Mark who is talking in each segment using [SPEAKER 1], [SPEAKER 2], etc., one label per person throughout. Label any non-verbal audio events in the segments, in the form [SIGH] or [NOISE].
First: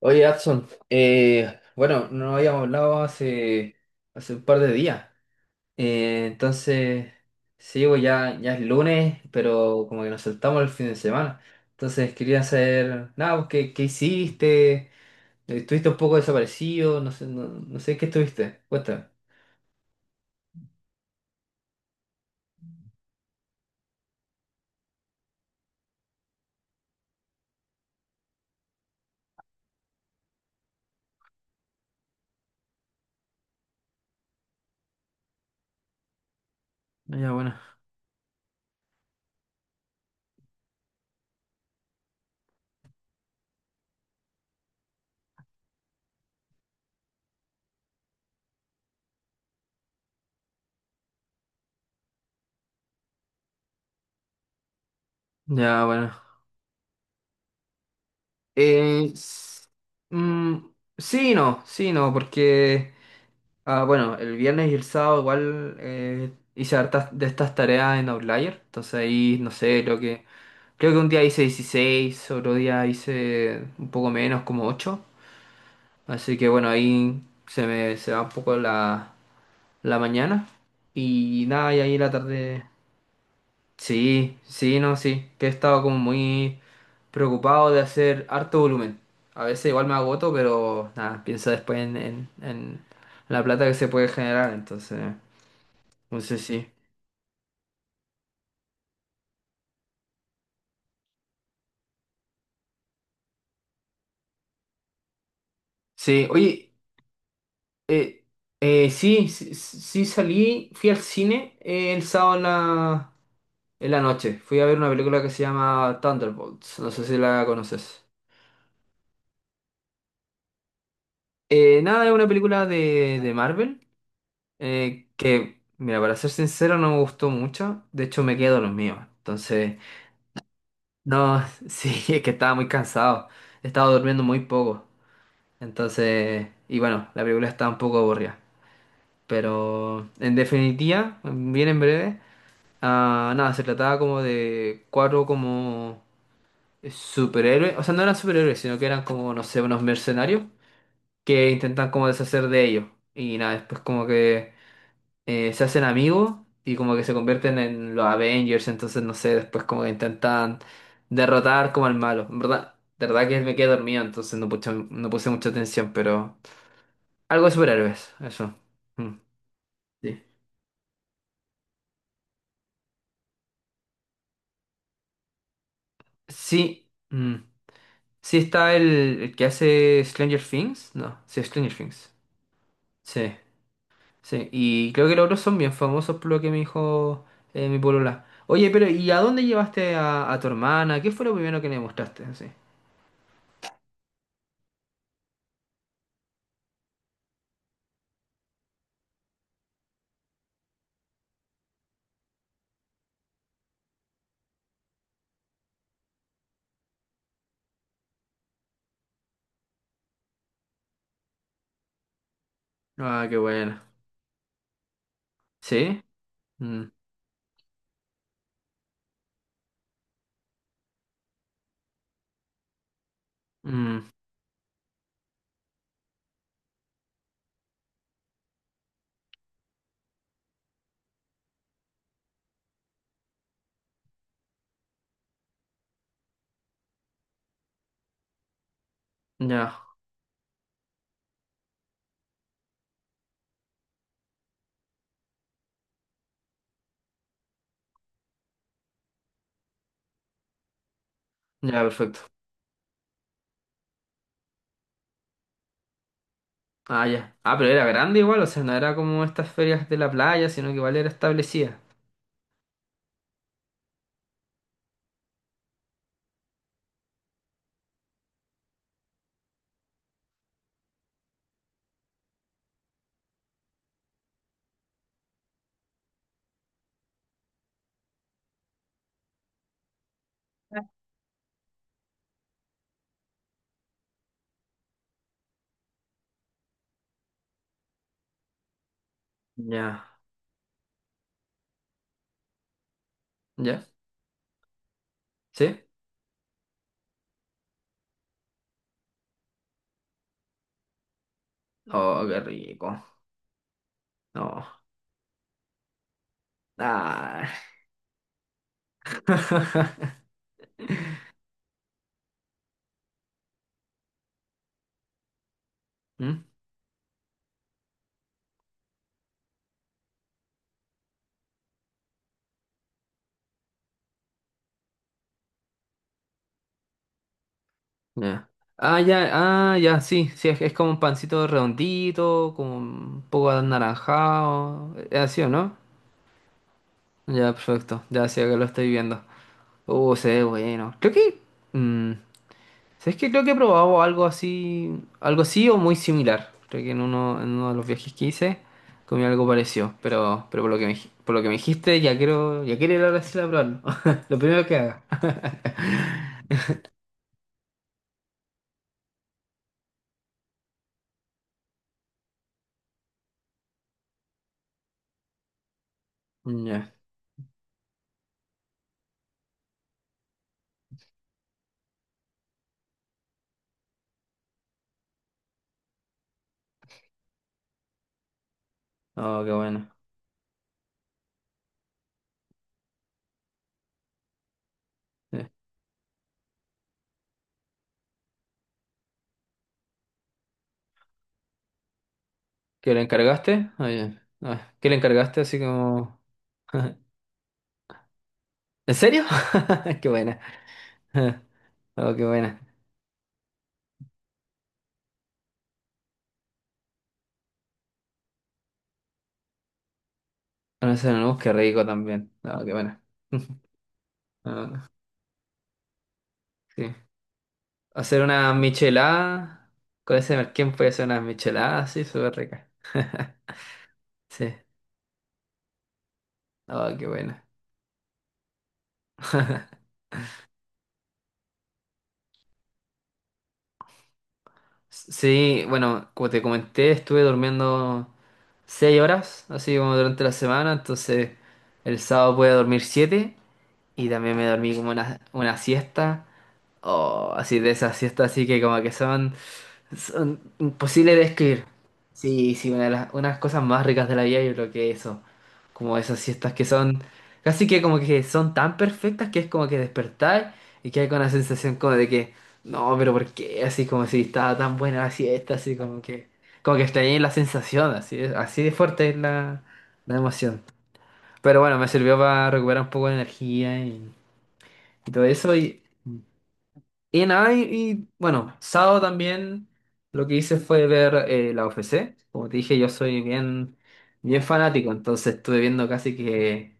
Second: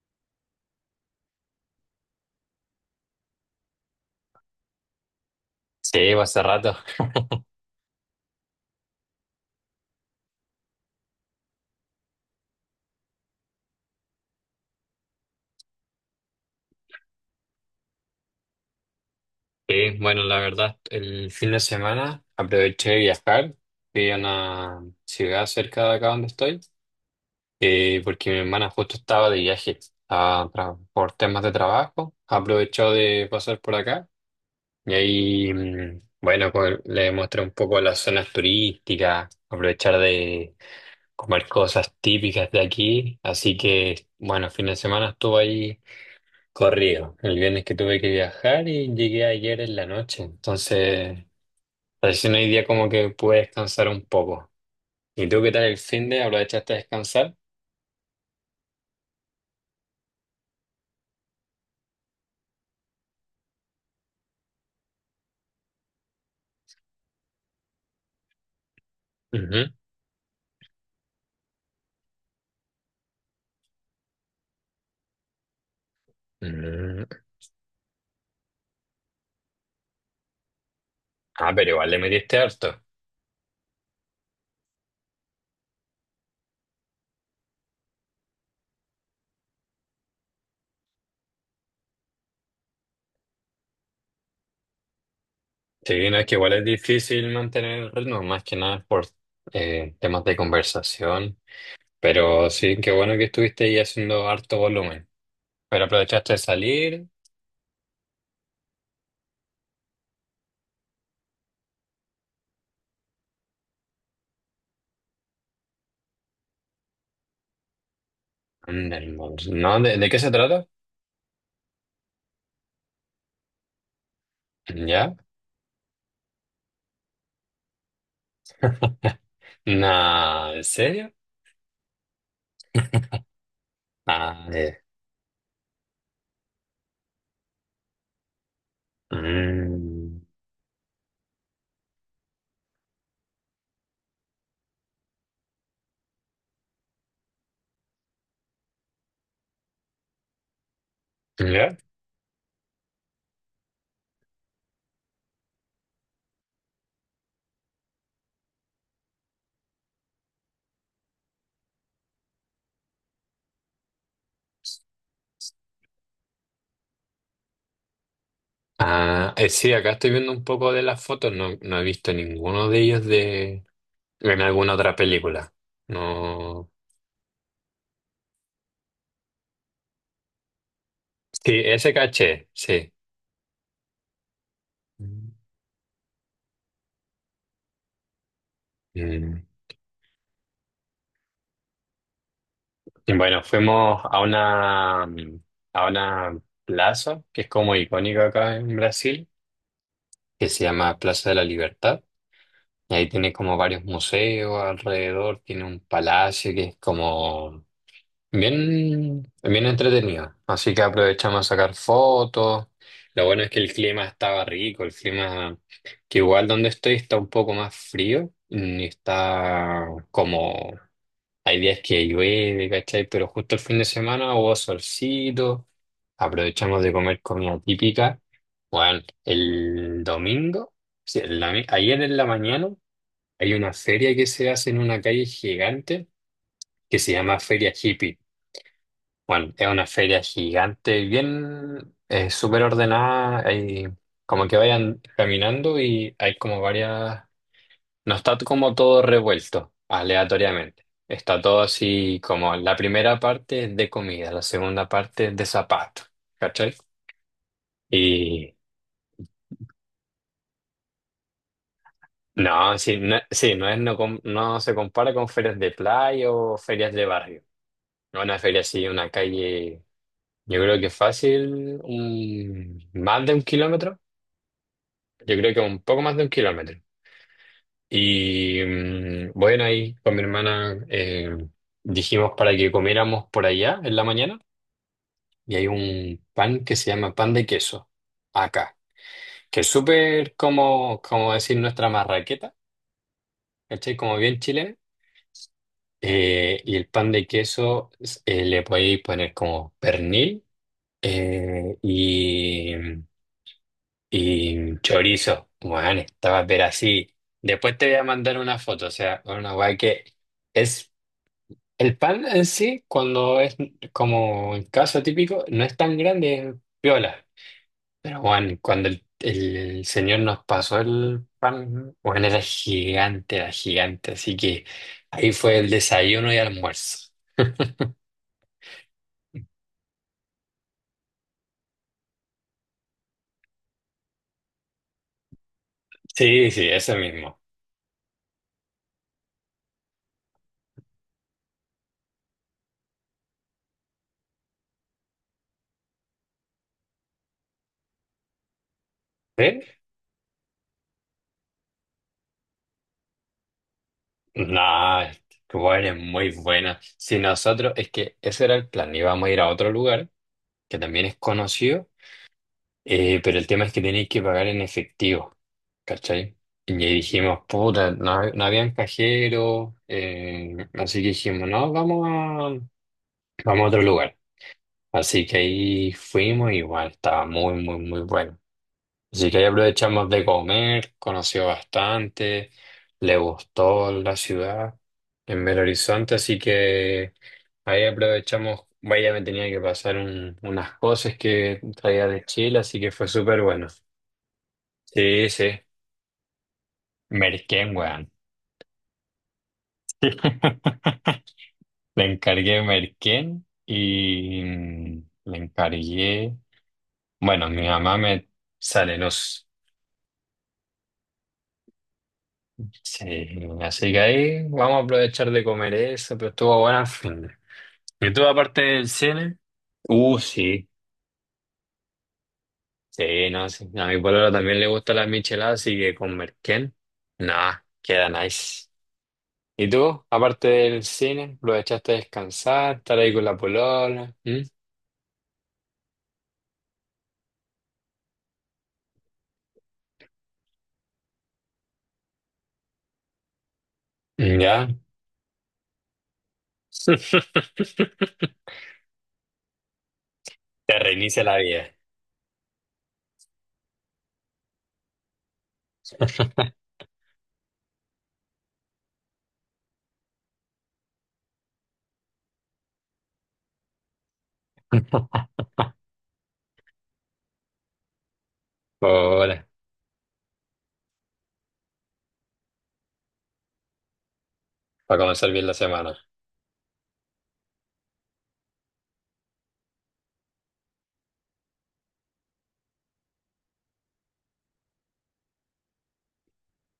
[SPEAKER 1] Oye, Adson, bueno, no habíamos hablado hace un par de días.
[SPEAKER 2] Sí, fue
[SPEAKER 1] Eh,
[SPEAKER 2] hace rato.
[SPEAKER 1] entonces,
[SPEAKER 2] [LAUGHS]
[SPEAKER 1] sí, pues ya es lunes, pero como que nos saltamos el fin de semana. Entonces, quería saber, nada, pues, ¿qué hiciste? ¿Estuviste un poco desaparecido? No sé, no sé qué estuviste. Cuéntame.
[SPEAKER 2] Sí, bueno, la verdad, el fin de semana aproveché de viajar. Fui a una ciudad cerca de acá donde estoy, porque mi hermana justo estaba de viaje, por temas de trabajo. Aprovechó de pasar por acá y ahí, bueno, pues, le
[SPEAKER 1] Ya,
[SPEAKER 2] mostré un
[SPEAKER 1] bueno.
[SPEAKER 2] poco las zonas turísticas, aprovechar de comer cosas típicas de aquí. Así que, bueno, fin de semana estuve ahí corrido. El viernes que tuve que viajar y llegué ayer en la noche. Entonces, recién hoy día como que pude descansar un poco. ¿Y tú qué tal el
[SPEAKER 1] Ya,
[SPEAKER 2] fin
[SPEAKER 1] bueno.
[SPEAKER 2] de? ¿Aprovechaste a descansar?
[SPEAKER 1] Eh, s- mm, sí, y no, porque... Ah, bueno, el viernes y el sábado igual hice hartas de estas tareas en Outlier. Entonces ahí, no
[SPEAKER 2] Ujú.
[SPEAKER 1] sé, creo que un día hice 16, otro día hice un poco menos, como 8. Así que bueno,
[SPEAKER 2] Mm.
[SPEAKER 1] ahí se va un poco la mañana. Y
[SPEAKER 2] Ah, pero
[SPEAKER 1] nada, y
[SPEAKER 2] igual le
[SPEAKER 1] ahí la
[SPEAKER 2] metiste
[SPEAKER 1] tarde.
[SPEAKER 2] harto.
[SPEAKER 1] Sí, sí, no, sí. Que he estado como muy preocupado de hacer harto volumen. A veces igual me agoto, pero nada, pienso después en la plata que se puede generar. Entonces,
[SPEAKER 2] Sí, no, es que
[SPEAKER 1] entonces
[SPEAKER 2] igual es
[SPEAKER 1] sí.
[SPEAKER 2] difícil mantener el ritmo, más que nada por temas de conversación. Pero sí, qué bueno que estuviste ahí haciendo harto volumen. Pero
[SPEAKER 1] Sí,
[SPEAKER 2] aprovechaste de
[SPEAKER 1] oye,
[SPEAKER 2] salir.
[SPEAKER 1] eh, sí, sí salí, fui al cine el sábado en en la noche. Fui a ver una película que se llama Thunderbolts, no sé si la conoces.
[SPEAKER 2] Anda, hermoso. ¿No? ¿De qué se trata?
[SPEAKER 1] Nada, es una película de Marvel,
[SPEAKER 2] ¿Ya?
[SPEAKER 1] que, mira, para ser sincero, no me gustó mucho. De hecho, me quedo los míos. Entonces,
[SPEAKER 2] Nah, ¿en serio?
[SPEAKER 1] no, [LAUGHS] sí, es que estaba muy cansado. Estaba durmiendo muy
[SPEAKER 2] Ah, ya.
[SPEAKER 1] poco. Entonces, y bueno, la película estaba un poco aburrida. Pero,
[SPEAKER 2] Mm.
[SPEAKER 1] en definitiva, bien en breve. Ah, nada, se trataba como de cuatro como superhéroes, o sea, no eran superhéroes, sino que eran como, no sé, unos mercenarios que
[SPEAKER 2] ¿Ya?
[SPEAKER 1] intentan como deshacer de ellos. Y nada, después como que se hacen amigos y como que se convierten en los Avengers, entonces no sé, después como que intentan derrotar como al malo. En verdad, de verdad que me quedé dormido, entonces no puse mucha atención, pero algo de superhéroes, eso. Mm,
[SPEAKER 2] Ah, sí, acá estoy
[SPEAKER 1] sí.
[SPEAKER 2] viendo un poco de las fotos. No, no he visto ninguno de ellos de en alguna otra película. No.
[SPEAKER 1] Sí. Mm. Sí está el que hace Stranger Things. No, sí,
[SPEAKER 2] Sí,
[SPEAKER 1] Stranger
[SPEAKER 2] ese
[SPEAKER 1] Things.
[SPEAKER 2] caché, sí.
[SPEAKER 1] Sí, sí. Y creo que los otros son bien famosos por lo que me dijo mi polola. Oye, pero ¿y a
[SPEAKER 2] Mm.
[SPEAKER 1] dónde llevaste a tu hermana? ¿Qué fue lo primero que le mostraste? Así.
[SPEAKER 2] Y bueno, fuimos a una plaza que es como icónica acá en Brasil, que se llama Plaza de la Libertad. Y ahí tiene como varios museos alrededor, tiene un palacio que es como bien, bien entretenido. Así que aprovechamos a sacar fotos. Lo
[SPEAKER 1] Ah, qué
[SPEAKER 2] bueno es que el
[SPEAKER 1] bueno.
[SPEAKER 2] clima estaba rico, el clima
[SPEAKER 1] ¿Sí?
[SPEAKER 2] que igual donde
[SPEAKER 1] Mm,
[SPEAKER 2] estoy está un poco más frío, ni está como hay días que llueve, ¿cachai? Pero justo el fin de
[SPEAKER 1] mm,
[SPEAKER 2] semana hubo solcito, aprovechamos de comer comida típica. Bueno, el domingo, sí, ayer en la mañana hay una feria que se hace en una calle gigante que se llama Feria Hippie. Bueno, es
[SPEAKER 1] ya,
[SPEAKER 2] una feria gigante, bien, súper ordenada, hay como que vayan caminando y hay como varias, no está como todo revuelto aleatoriamente, está todo
[SPEAKER 1] ya,
[SPEAKER 2] así
[SPEAKER 1] perfecto.
[SPEAKER 2] como la primera parte es de comida, la segunda parte es de zapatos, ¿cachai?
[SPEAKER 1] Ah, ya. Ah, pero era grande igual, o
[SPEAKER 2] Y
[SPEAKER 1] sea, no era como estas ferias de la playa, sino que igual era establecida.
[SPEAKER 2] no, sí, no, sí, no es, no, no se compara con ferias de playa o ferias de barrio, una feria así, una calle, yo creo que fácil, más de un kilómetro. Yo creo que un poco más de un kilómetro. Y bueno, ahí con mi hermana dijimos para que comiéramos por allá en la mañana. Y hay un pan que se llama pan de queso acá, que es
[SPEAKER 1] Ya,
[SPEAKER 2] súper como, como decir nuestra marraqueta,
[SPEAKER 1] ya.
[SPEAKER 2] ¿cachai? Como bien chilena.
[SPEAKER 1] ¿Sí?
[SPEAKER 2] Y el pan de queso le podéis poner como pernil eh,,
[SPEAKER 1] Oh, qué
[SPEAKER 2] y,
[SPEAKER 1] rico. No.
[SPEAKER 2] Y chorizo, bueno, estaba pero así.
[SPEAKER 1] Ah.
[SPEAKER 2] Después te voy a mandar una foto, o sea, una guay que
[SPEAKER 1] [LAUGHS]
[SPEAKER 2] es el pan en sí, cuando es como el caso típico, no es tan grande,
[SPEAKER 1] ¿Mm?
[SPEAKER 2] es piola. Pero bueno, cuando el señor nos pasó el pan, bueno, era gigante, así que ahí fue el desayuno y almuerzo.
[SPEAKER 1] Ya. Ah, ya, ah, ya, sí, sí, es como un pancito redondito, como un poco anaranjado, es así, ¿o no?
[SPEAKER 2] Sí, sí, eso mismo.
[SPEAKER 1] Ya, perfecto, ya, sí, acá lo estoy viendo. Se ve bueno. Creo que, mm, ¿sabes qué? Creo que he probado algo así o muy similar. Creo que en uno de los viajes que hice comí
[SPEAKER 2] ¿Sí?
[SPEAKER 1] algo parecido, pero, por lo que me dijiste, ya quiero ir a Brasil a probarlo. [LAUGHS] Lo primero que
[SPEAKER 2] No,
[SPEAKER 1] haga.
[SPEAKER 2] Cuba
[SPEAKER 1] [LAUGHS]
[SPEAKER 2] es muy buena. Si nosotros, es que ese era el plan, íbamos a ir a otro lugar que también es conocido, pero el tema es que tenéis que pagar en efectivo, ¿cachai? Y
[SPEAKER 1] Ya,
[SPEAKER 2] dijimos, puta, no, no habían cajeros, así que dijimos, no, vamos a otro lugar. Así que ahí fuimos y bueno, estaba muy, muy, muy bueno. Así que
[SPEAKER 1] oh,
[SPEAKER 2] ahí
[SPEAKER 1] qué bueno.
[SPEAKER 2] aprovechamos de comer, conoció bastante, le gustó la ciudad en Belo Horizonte, así que ahí aprovechamos, vaya, me tenía que pasar unas cosas que traía de Chile, así que
[SPEAKER 1] ¿Que le
[SPEAKER 2] fue súper bueno.
[SPEAKER 1] encargaste? Ah, ya. Ah, ¿que le
[SPEAKER 2] Sí,
[SPEAKER 1] encargaste
[SPEAKER 2] sí,
[SPEAKER 1] así como... [LAUGHS]
[SPEAKER 2] merquén, weón.
[SPEAKER 1] ¿En serio? [LAUGHS] Qué buena.
[SPEAKER 2] [LAUGHS]
[SPEAKER 1] [LAUGHS]
[SPEAKER 2] Le
[SPEAKER 1] Oh, qué buena.
[SPEAKER 2] encargué merquén y le encargué, bueno, mi mamá me sale,
[SPEAKER 1] Una, no, qué rico también. No, qué buena.
[SPEAKER 2] sí,
[SPEAKER 1] [LAUGHS]
[SPEAKER 2] así que ahí vamos a
[SPEAKER 1] Ah,
[SPEAKER 2] aprovechar de comer eso, pero estuvo bueno al
[SPEAKER 1] sí.
[SPEAKER 2] fin. De. ¿Y
[SPEAKER 1] Hacer
[SPEAKER 2] tú
[SPEAKER 1] una
[SPEAKER 2] aparte del cine?
[SPEAKER 1] michelada. Con ese
[SPEAKER 2] Sí,
[SPEAKER 1] merquén puede hacer una michelada así, súper rica.
[SPEAKER 2] sí,
[SPEAKER 1] [LAUGHS]
[SPEAKER 2] no, sí. A mi pololo
[SPEAKER 1] Sí.
[SPEAKER 2] también le gusta la michelada, así que con merquén,
[SPEAKER 1] Oh, qué buena.
[SPEAKER 2] nada, queda nice. ¿Y
[SPEAKER 1] [LAUGHS]
[SPEAKER 2] tú, aparte del cine, aprovechaste de descansar, estar ahí con la polola? ¿Mm?
[SPEAKER 1] Sí, bueno, como te comenté, estuve durmiendo 6 horas, así como durante la semana, entonces el sábado pude dormir 7. Y también
[SPEAKER 2] Mm,
[SPEAKER 1] me
[SPEAKER 2] ¿ya?
[SPEAKER 1] dormí como una siesta. O así de
[SPEAKER 2] [LAUGHS]
[SPEAKER 1] esas siestas así que como que son
[SPEAKER 2] Te
[SPEAKER 1] imposibles de
[SPEAKER 2] reinicia la
[SPEAKER 1] escribir.
[SPEAKER 2] vida.
[SPEAKER 1] Sí, sí, una de las unas cosas más ricas de la vida yo creo que eso. Como esas siestas que son casi que como que son tan perfectas que es como que despertar y que hay con la sensación como de que no, pero ¿por qué? Así como si estaba tan buena la siesta, así como que extrañé la sensación, así de fuerte es
[SPEAKER 2] Hola,
[SPEAKER 1] la emoción. Pero bueno, me sirvió para recuperar un poco de energía
[SPEAKER 2] para
[SPEAKER 1] y todo
[SPEAKER 2] comenzar bien la
[SPEAKER 1] eso.
[SPEAKER 2] semana.
[SPEAKER 1] Y nada, y, bueno, sábado también lo que hice fue ver la UFC. Como te dije, yo soy bien fanático, entonces estuve viendo casi que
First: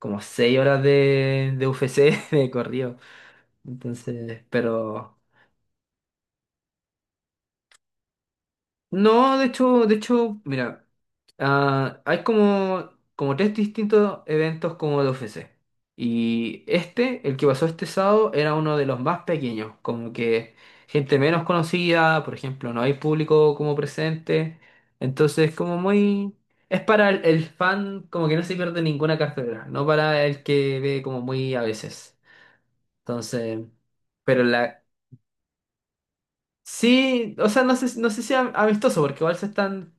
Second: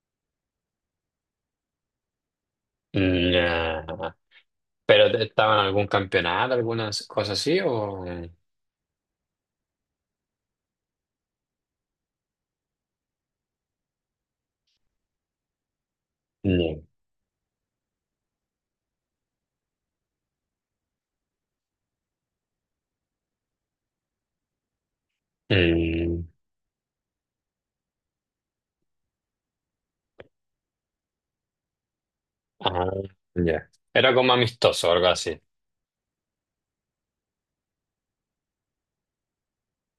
[SPEAKER 1] como 6 horas de UFC [LAUGHS] de corrido.
[SPEAKER 2] Nah.
[SPEAKER 1] Entonces,
[SPEAKER 2] ¿Pero
[SPEAKER 1] pero...
[SPEAKER 2] te- estaba en algún campeonato, algunas cosas así o...?
[SPEAKER 1] No, de hecho, mira, ah, hay como, como 3 distintos eventos como de UFC. Y
[SPEAKER 2] No.
[SPEAKER 1] este, el que pasó este sábado, era uno de los más pequeños, como que gente menos conocida, por ejemplo, no hay público como presente. Entonces, como
[SPEAKER 2] Mm,
[SPEAKER 1] muy... Es para el fan, como que no se pierde ninguna cartelera, no para el que ve como muy a veces.
[SPEAKER 2] ah,
[SPEAKER 1] Entonces,
[SPEAKER 2] ya. Era como
[SPEAKER 1] pero la,
[SPEAKER 2] amistoso o algo así.
[SPEAKER 1] sí, o sea, no sé, no sé si am- amistoso, porque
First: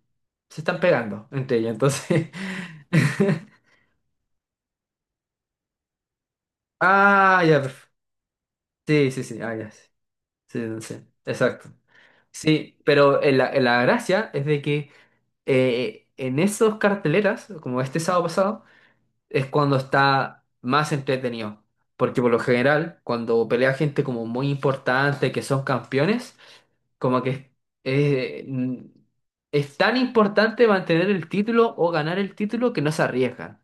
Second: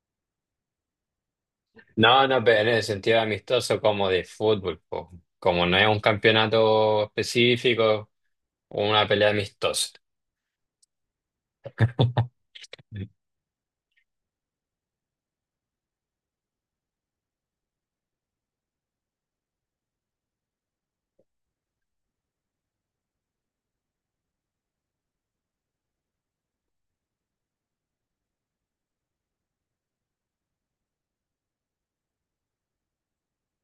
[SPEAKER 1] se están pegando entre ellos,
[SPEAKER 2] No,
[SPEAKER 1] entonces.
[SPEAKER 2] no, pero en el sentido de
[SPEAKER 1] [LAUGHS]
[SPEAKER 2] amistoso como de fútbol, po. Como no es un campeonato
[SPEAKER 1] Ah, ya, perf-
[SPEAKER 2] específico una
[SPEAKER 1] sí, sí,
[SPEAKER 2] pelea
[SPEAKER 1] sí, ah, ya, sí,
[SPEAKER 2] amistosa.
[SPEAKER 1] sí, no sé, exacto.
[SPEAKER 2] [LAUGHS]
[SPEAKER 1] Sí, pero la gracia es de que en esos carteleras, como este sábado pasado, es cuando está más entretenido. Porque por lo general, cuando pelea gente como muy importante, que son campeones, como que eh, mm, es tan importante mantener el título o ganar el título que no se arriesgan.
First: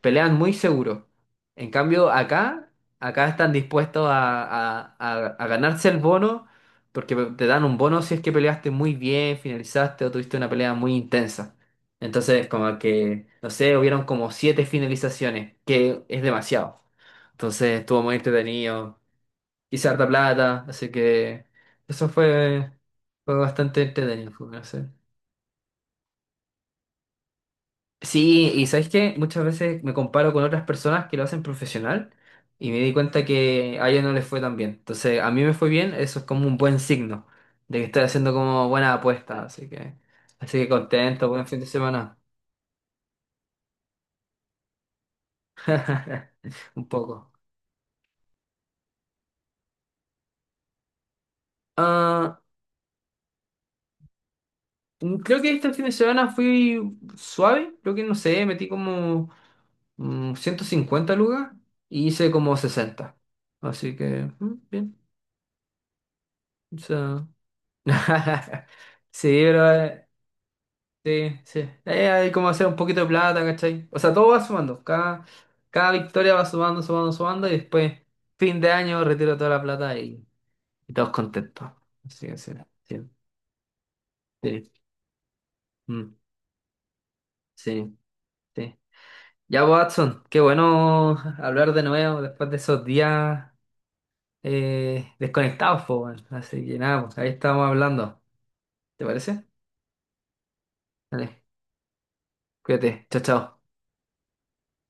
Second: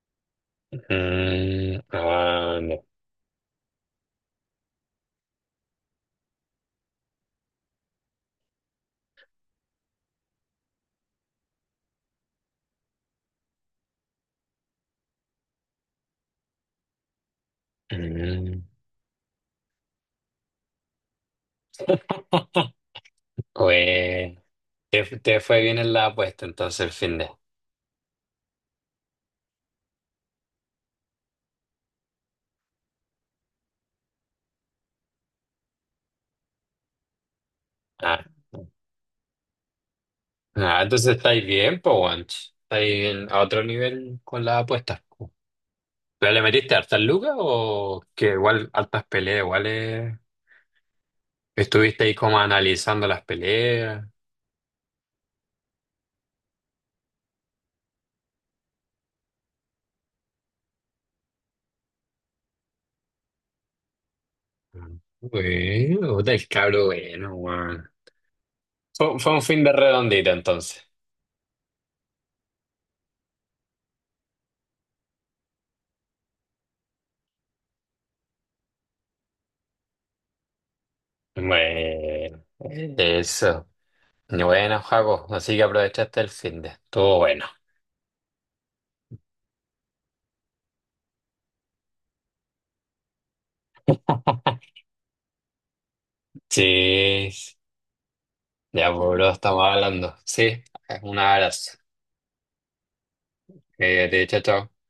[SPEAKER 1] Pelean muy seguro. En
[SPEAKER 2] Mm,
[SPEAKER 1] cambio,
[SPEAKER 2] ah, no.
[SPEAKER 1] acá están dispuestos a ganarse el bono porque te dan un bono si es que peleaste muy bien, finalizaste o tuviste una pelea muy intensa. Entonces, como que, no sé, hubieron como 7 finalizaciones, que es demasiado. Entonces, estuvo muy
[SPEAKER 2] Mm.
[SPEAKER 1] entretenido, hice harta plata, así que eso fue,
[SPEAKER 2] [LAUGHS]
[SPEAKER 1] fue bastante entretenido,
[SPEAKER 2] Pues,
[SPEAKER 1] fue, no sé.
[SPEAKER 2] te fue bien en la apuesta entonces el fin de...
[SPEAKER 1] Sí, y ¿sabes qué? Muchas veces me comparo con otras personas que lo hacen profesional y me di cuenta que a ellos no les fue tan bien. Entonces, a mí me fue bien, eso es como un buen signo de que estoy
[SPEAKER 2] Ah.
[SPEAKER 1] haciendo como buena apuesta, así que
[SPEAKER 2] Ah, entonces
[SPEAKER 1] contento,
[SPEAKER 2] estáis
[SPEAKER 1] buen fin de
[SPEAKER 2] bien, po,
[SPEAKER 1] semana.
[SPEAKER 2] guancho. Estáis en- a otro nivel con las apuestas. Po. ¿Pero le metiste
[SPEAKER 1] [LAUGHS] Un
[SPEAKER 2] hartas lucas
[SPEAKER 1] poco.
[SPEAKER 2] o que igual hartas peleas, igual estuviste ahí como
[SPEAKER 1] Ah,
[SPEAKER 2] analizando las peleas?
[SPEAKER 1] mm, creo que este fin de semana fui suave, creo que no sé, metí como mm, 150 lucas y hice como 60. Así que, mm, bien.
[SPEAKER 2] Bueno, puta, el
[SPEAKER 1] O
[SPEAKER 2] cabro
[SPEAKER 1] sea,
[SPEAKER 2] bueno, weón.
[SPEAKER 1] [LAUGHS]
[SPEAKER 2] Fue,
[SPEAKER 1] sí,
[SPEAKER 2] fue un fin
[SPEAKER 1] pero
[SPEAKER 2] de redondito entonces.
[SPEAKER 1] sí, sí. Hay como hacer un poquito de plata, ¿cachai? O sea, todo va sumando. Cada victoria va sumando, sumando, sumando y después, fin de año, retiro toda la plata y todos contentos. Así que
[SPEAKER 2] Bueno,
[SPEAKER 1] sí, sí,
[SPEAKER 2] eso.
[SPEAKER 1] sí.
[SPEAKER 2] Bueno, Jaco, así que
[SPEAKER 1] Mm,
[SPEAKER 2] aprovechaste el fin de. Estuvo bueno.
[SPEAKER 1] sí, sí. Ya, pues, Watson, qué bueno hablar de nuevo después de esos días
[SPEAKER 2] [LAUGHS]
[SPEAKER 1] desconectados, po, weón. Así que nada, pues, ahí
[SPEAKER 2] Sí,
[SPEAKER 1] estamos hablando.
[SPEAKER 2] ya,
[SPEAKER 1] ¿Te
[SPEAKER 2] pues, bro,
[SPEAKER 1] parece?
[SPEAKER 2] estamos hablando. Sí, un
[SPEAKER 1] Dale,
[SPEAKER 2] abrazo.
[SPEAKER 1] cuídate, chao, chao.
[SPEAKER 2] Te chao, chao.